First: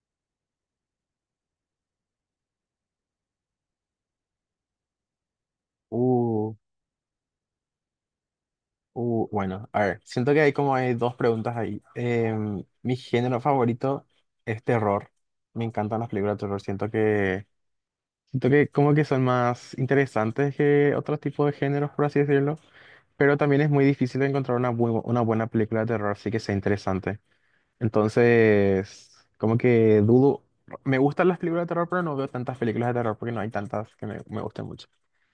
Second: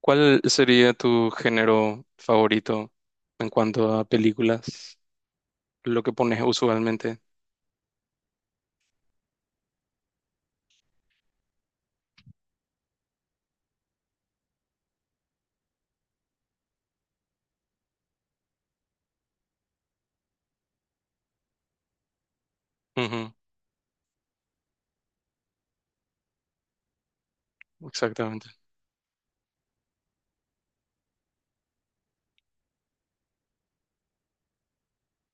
¿Cuál sería tu género favorito en cuanto a películas? Lo que pones Uh, usualmente. Bueno, a ver, siento que hay como hay dos preguntas ahí. Mi género favorito es terror. Me encantan las películas de terror. Siento que como que son más interesantes que otros tipos de géneros, por así decirlo. Ujú, Pero también es muy difícil encontrar una buena película de terror, así que sea interesante. exactamente. Entonces, como que dudo. Me gustan las películas de terror, pero no veo tantas películas de terror porque no hay tantas que me gusten mucho.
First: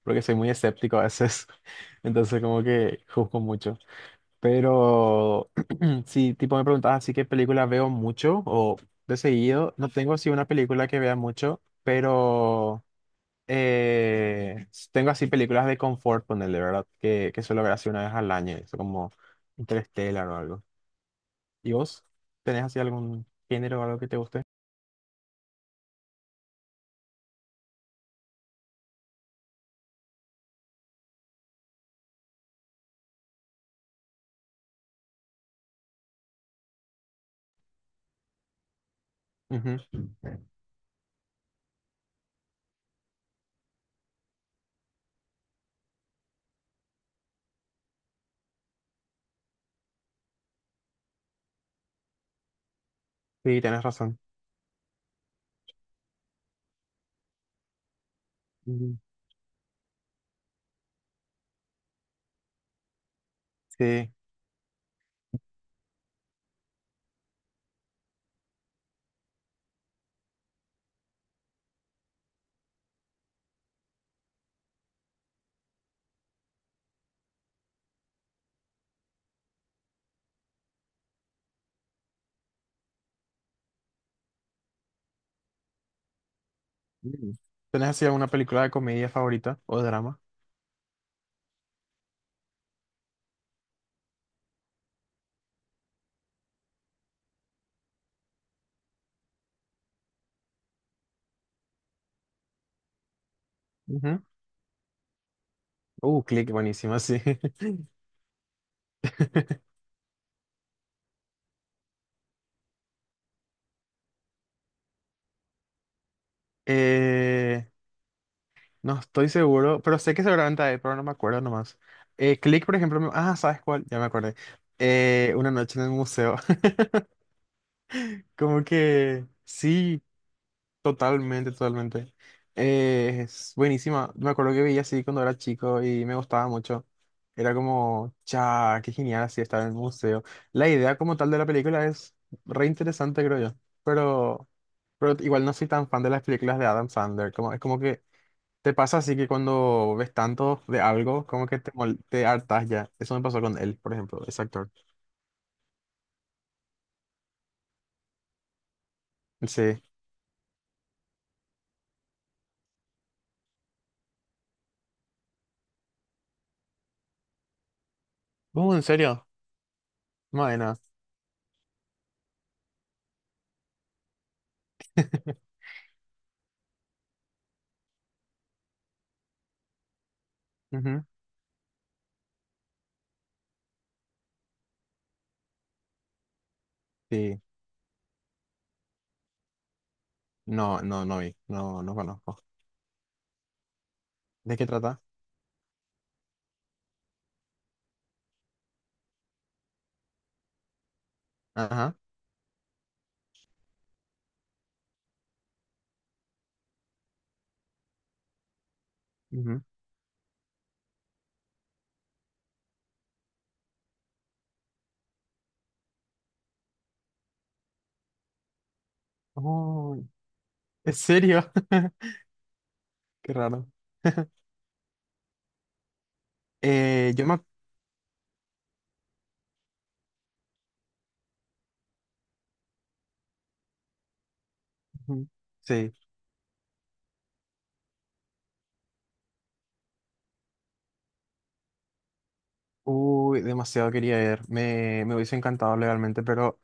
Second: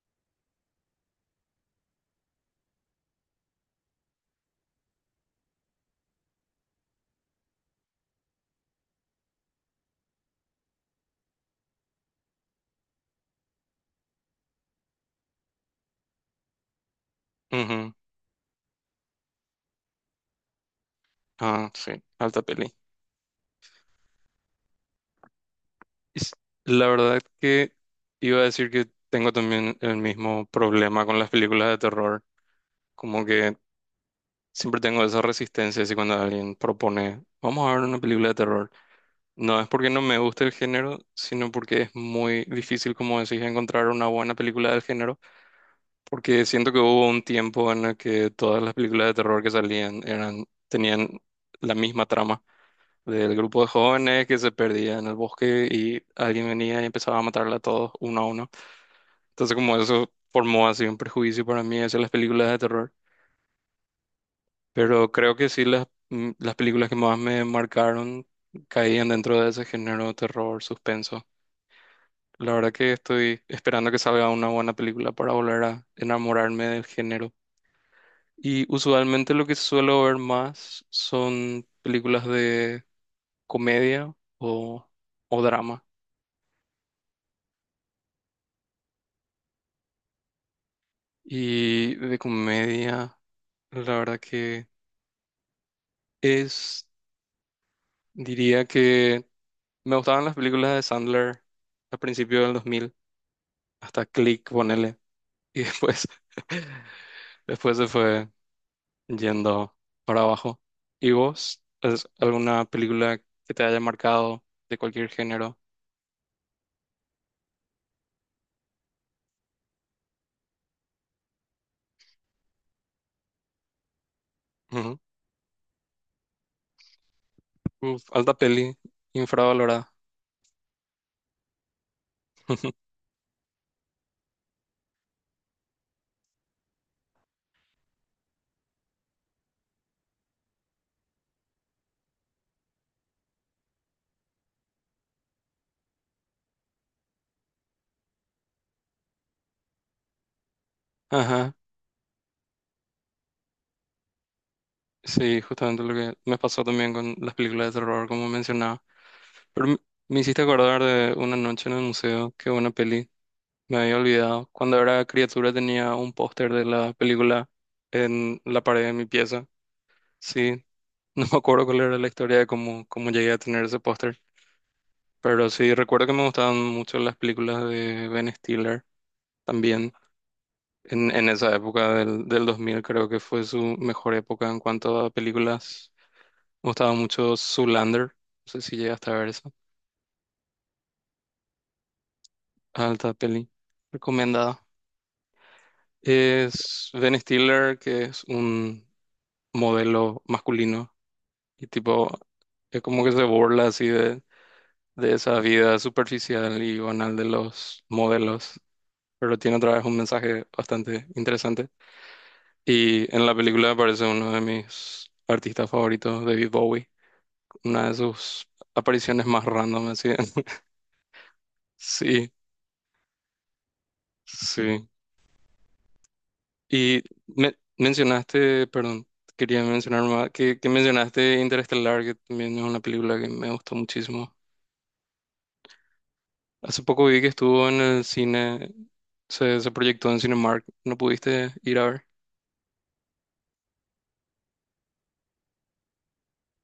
Porque soy muy escéptico a veces. Entonces, como que juzgo mucho. Pero si tipo me preguntabas así qué película veo mucho o de seguido, no tengo así una película que vea mucho, pero eh, tengo así películas de confort, ponerle, ¿verdad? Que suelo ver así Ujú. una vez al año, eso como Interstellar o algo. Ah, ¿Y sí, vos? alta ¿Tenés peli. así algún género o algo que te guste? Es- La verdad que iba a decir que tengo también el mismo problema con las películas de terror. Como que siempre tengo esa resistencia si cuando alguien propone, vamos a ver una película de terror. No es porque Ujú. no me guste el género, sino porque es muy difícil, como decís, encontrar una buena película del género. Porque siento que hubo un tiempo en el que todas las películas de terror que salían eran, tenían la misma trama del Sí, grupo de tenés razón. jóvenes que se perdía en el bosque y alguien venía y empezaba a matarla a todos uno a uno. Mm, Entonces como eso formó así un prejuicio para mí hacia las películas de terror. sí. Pero creo que sí las, las películas que más me marcaron caían dentro de ese género de terror, suspenso. La verdad que estoy esperando que salga una buena película para volver a enamorarme del género. Y usualmente lo que suelo ver más son películas de comedia o, o drama. Mm. ¿Tenés así alguna película de comedia favorita o drama? Y de comedia, la verdad que es, diría que me gustaban las películas de Sandler a principios del 2000, hasta Ujú. Click, ponele. Y después, Click, buenísima, sí. después se fue yendo para abajo. ¿Y vos? ¿Es alguna película que te haya marcado de cualquier género? Eh, no estoy seguro, pero sé que seguramente hay, pero no me acuerdo nomás. Click, por ejemplo, me- ah, ¿sabes cuál? Ya me acordé. Una noche en el museo. Uf, alta Como peli, que infravalorada. sí. Totalmente, totalmente. Es buenísima. Me acuerdo que veía así cuando era chico y me gustaba mucho. Era como, cha, qué genial así estar en el museo. La idea como tal de la película es re interesante, creo yo. Pero, pero igual no soy tan fan de las películas de Adam Sandler. Como, es como que te pasa así que cuando ves tanto de algo, como Ajá, que te hartas ya. Eso me pasó con él, por ejemplo, ese actor. sí, justamente lo que me pasó también con las películas de terror, como mencionaba. Pero Sí. me hiciste acordar de una noche en el museo, que una peli, me había olvidado. Cuando era criatura tenía un póster de la película en la ¿En pared de mi serio? pieza. Sí, Madena. no me acuerdo cuál era la historia de cómo, cómo llegué a tener ese póster. Pero sí, recuerdo que me gustaban mucho las películas de Ben Stiller también. Ujú. En esa época del 2000 creo que fue su mejor época en cuanto a películas. Me gustaba mucho Sí. Zoolander, no sé si llegaste a ver esa. No, no, no vi. No, no conozco. Alta peli, ¿De recomendada. qué trata? Es Ben Stiller, que es un modelo masculino y Ajá. tipo, es como que se burla así de esa vida superficial y banal de los modelos, pero tiene Ujú. otra vez un mensaje bastante interesante. Y en la película aparece uno de mis artistas favoritos, David Bowie. Una de sus apariciones más random, Oh, así. ¿en serio? Sí, Qué raro. sí. Y Yo me ac- mencionaste, perdón, quería mencionar más, que mencionaste Interestelar, que también es una película que me gustó muchísimo. ujú, sí. Hace poco vi que estuvo en el cine, se proyectó en Cinemark, ¿no pudiste ir a ver? Uy, demasiado quería ir. Me hubiese encantado legalmente, pero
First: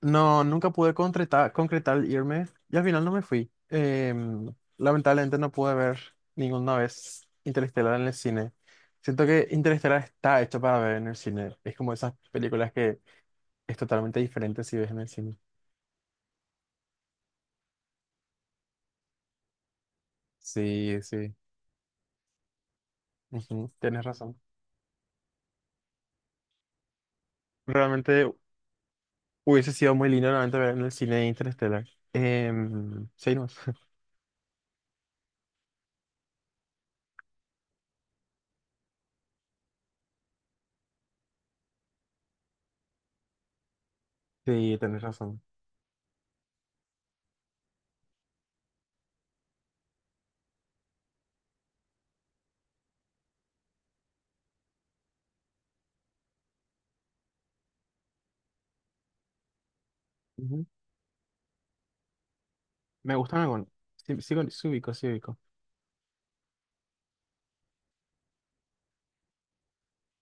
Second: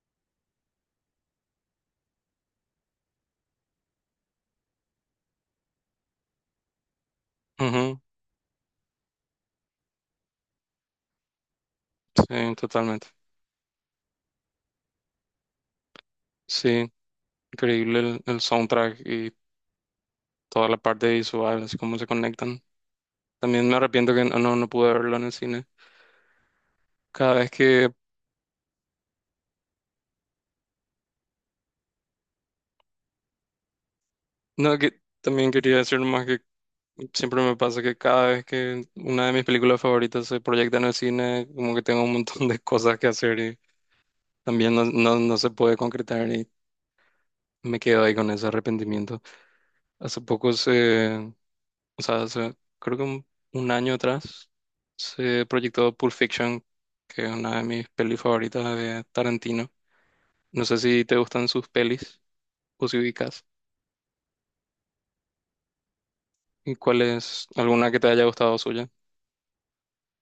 no, nunca pude concretar el irme y al final no me fui. Lamentablemente no pude ver ninguna vez Ujú, Interestelar en el cine. Siento que Interestelar está hecho para ver en el cine. Es como esas sí, películas que totalmente. es totalmente diferente si ves en el cine. Sí, increíble el soundtrack y toda la Sí, parte sí. visual, así como se conectan. También Ujú, me tienes arrepiento que no, razón. no, no pude verlo en el cine. Cada vez que Realmente hubiese sido muy lindo realmente ver en el cine de Interstellar. Sí, no. no, que también quería decir nomás que siempre me pasa que cada vez que una de mis películas favoritas se proyecta en el cine, como que tengo un montón de cosas que hacer y también Sí, no, tenés no, no razón. se puede concretar y me quedo ahí con ese arrepentimiento. Hace poco se, o sea, creo que un año atrás se proyectó Pulp Fiction, que es una de mis pelis favoritas de Tarantino. No Ujú. sé si te gustan sus pelis o si Me gustan ubicas. algunos. Sí, sí, sí ubico, sí ubico. ¿Y cuál es alguna que te haya gustado suya?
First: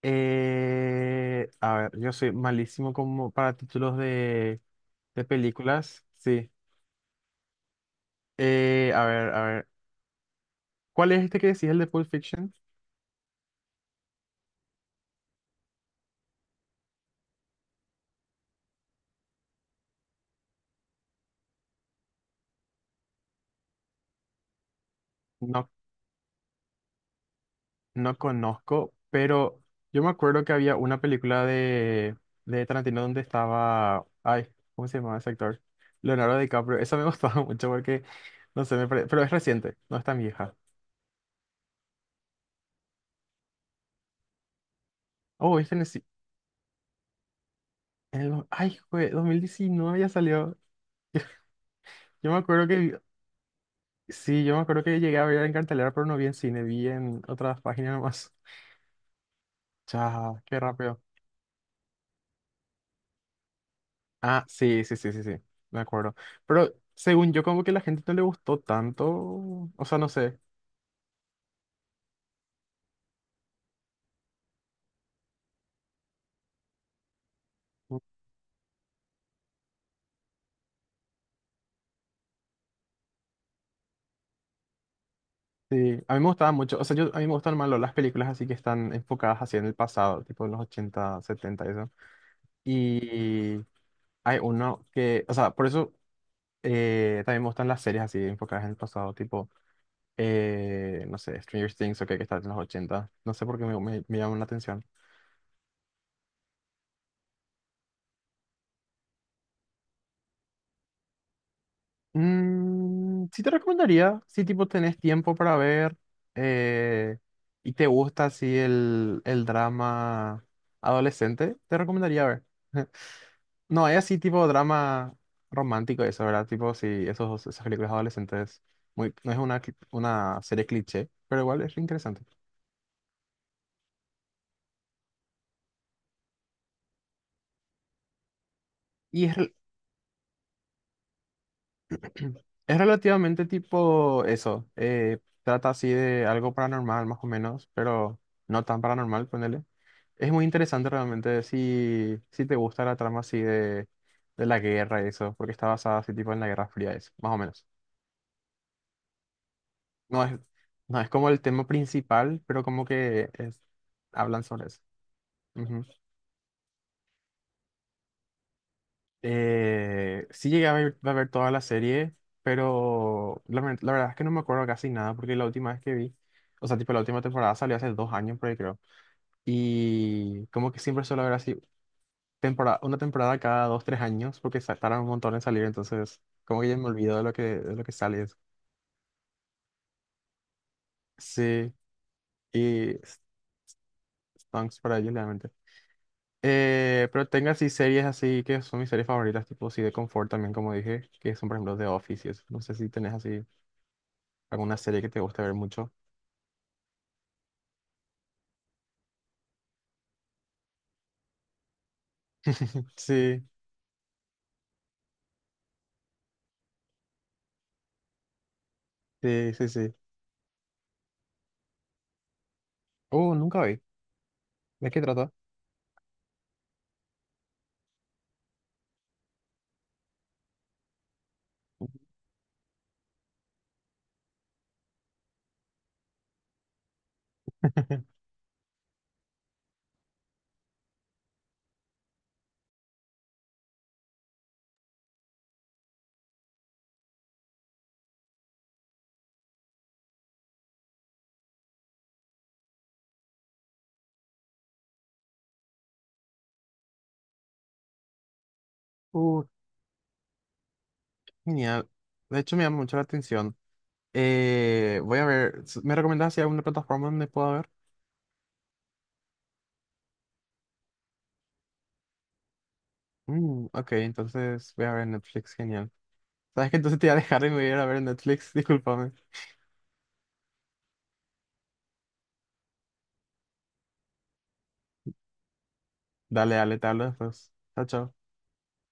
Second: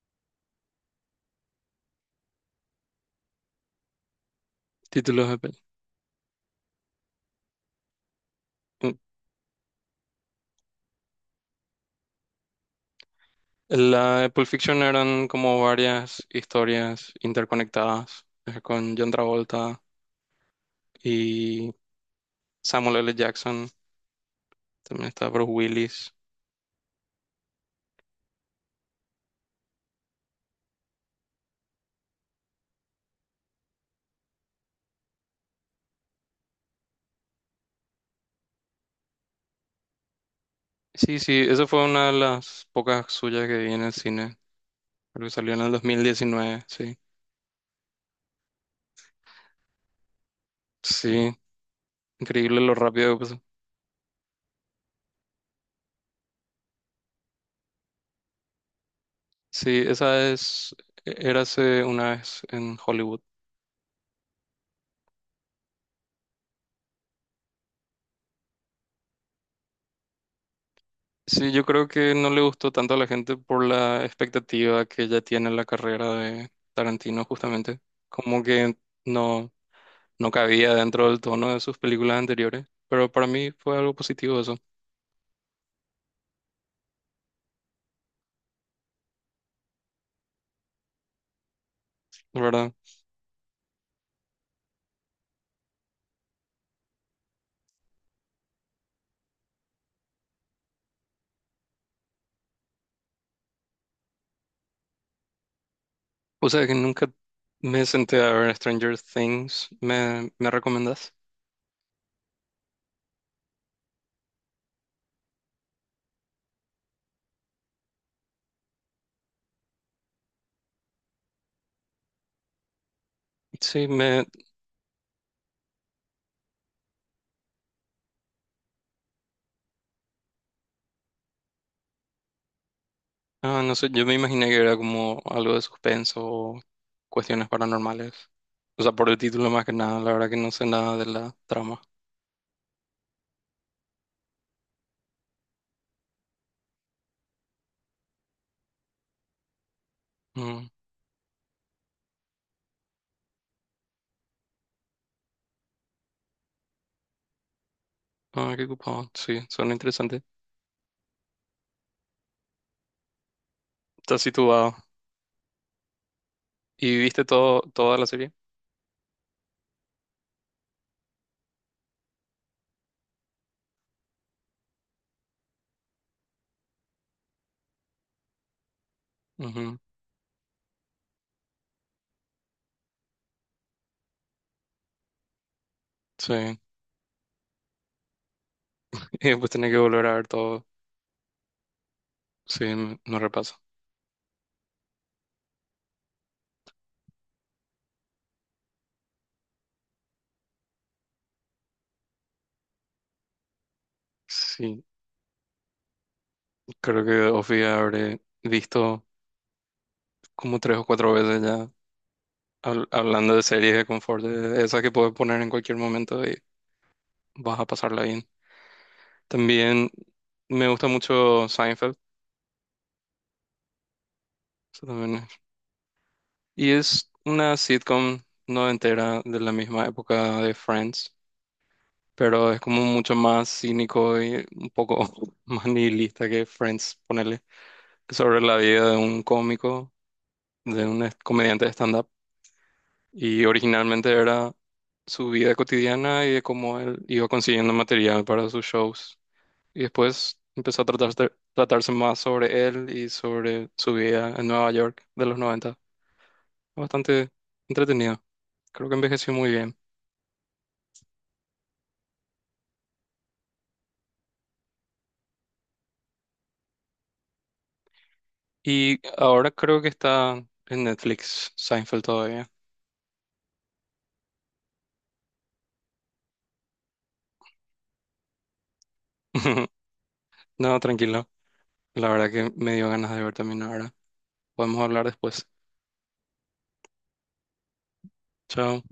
A ver, yo soy malísimo como para títulos de Títulos de peli. películas. Sí. A ver, a ver. ¿Cuál es este que decís, el de Pulp Fiction? La de Pulp Fiction eran como varias historias interconectadas con John Travolta y Samuel L. Jackson. También está Bruce No, Willis. no conozco, pero yo me acuerdo que había una película de Tarantino donde estaba. Ay, ¿cómo se llamaba ese actor? Leonardo DiCaprio. Esa me gustaba mucho porque, no sé, me pare- pero es reciente, no es tan vieja. Sí, sí, esa fue una de las pocas suyas que vi en el cine. Creo que salió Oh, en el este en el, ci- 2019, sí. en el do- Ay, fue 2019 ya salió. Sí, Yo me increíble acuerdo lo que vi- rápido que pasó. Sí, yo me acuerdo que llegué a ver en cartelera, pero no vi en cine, vi en otras páginas nomás. Sí, esa Chao, qué es rápido. Érase una vez en Hollywood. Ah, sí, sí, sí, sí, sí, me acuerdo. Pero según yo, como que la gente no le gustó tanto, o sea, no sé, Sí, yo creo que no le gustó tanto a la gente por la expectativa que ya tiene la carrera de Tarantino, justamente. Como que no, no cabía dentro del tono de sus películas anteriores. Pero para mí fue algo positivo eso, sí, a mí me gustaban mucho, o sea, yo, a mí me gustan más las películas así que están enfocadas así en el pasado, tipo en los 80 70 y eso. la verdad. Y hay uno que, o sea, por eso también me gustan las series así enfocadas en el pasado, tipo, no sé, Stranger Things o que está en los 80 no sé por qué me llaman la atención. O sea, que nunca me senté a ver Stranger Things. ¿Me, me recomendás? Sí te recomendaría, si tipo tenés tiempo para ver eh, y te gusta así el drama adolescente, te recomendaría ver. Sí, No, es así me, tipo drama romántico eso, ¿verdad? Tipo, sí, esas películas adolescentes, muy, no es una serie cliché, pero igual es interesante. ah, no sé, yo me imaginé que era como algo de suspenso o cuestiones paranormales. O sea, por el Y es, título rel- más que nada, la verdad que no sé nada de la trama. es relativamente tipo eso, trata así de algo paranormal más o menos, pero no tan paranormal, ponele. Es muy Mm. interesante realmente si, te gusta la trama así de la guerra y eso, porque está basada así tipo en la Guerra Fría, eso, más o menos. Ah, qué ocupado. Sí, suena interesante. No es, no es como el tema principal, pero como que es- Estás hablan sobre situado. eso. Ujú. ¿Y viste todo, toda la serie? Sí llegué a ver toda la serie, pero la verdad es que no me acuerdo casi nada, porque la última vez que vi, o sea, tipo la última temporada salió hace 2 años, por ahí creo, Ujú, y como que siempre suelo ver así temporada, una temporada cada dos, tres años, porque tardan un montón en salir, entonces sí. como que ya me olvido de lo que sale. Eso. Y después tenés que volver a ver todo. Sí, Sí, y no repaso. thanks para ellos, realmente. Pero tengo así series así que son mis series favoritas, tipo así de confort también, como dije, que son por ejemplo The Office y eso. No sé si tenés así. ¿Alguna Sí, serie que te guste ver mucho? creo que Ofi habré visto como tres o cuatro veces ya hablando de Sí, series de confort, de esas que puedes poner en cualquier momento y vas a pasarla bien. sí, sí, También sí. me gusta mucho Seinfeld. Nunca vi. eso ¿De qué también trata? es- Y es una sitcom no entera de la misma época de Friends. Pero es como mucho más cínico y un poco más nihilista que Friends, ponerle, sobre la vida de un cómico, de un comediante de stand-up. Y originalmente era su vida cotidiana y de cómo él iba consiguiendo material para sus shows. Y después empezó a tratarse más sobre él y sobre su vida en Nueva York de los noventa. Bastante entretenido. Creo que envejeció Uh, muy bien. Genial. De hecho, me llama mucho la atención. Voy a ver. ¿Me recomendás si hay alguna plataforma donde pueda ver? Y ahora creo que está en Netflix, Seinfeld todavía. Mm, ok, entonces voy a ver Netflix. Genial. ¿Sabes qué? Entonces te voy a dejar y me voy a ir a ver Netflix. Discúlpame. No, tranquilo. La verdad que me dio ganas de ver también ahora. Podemos hablar después. Dale, dale, te hablo después. Chao, chao. Chao.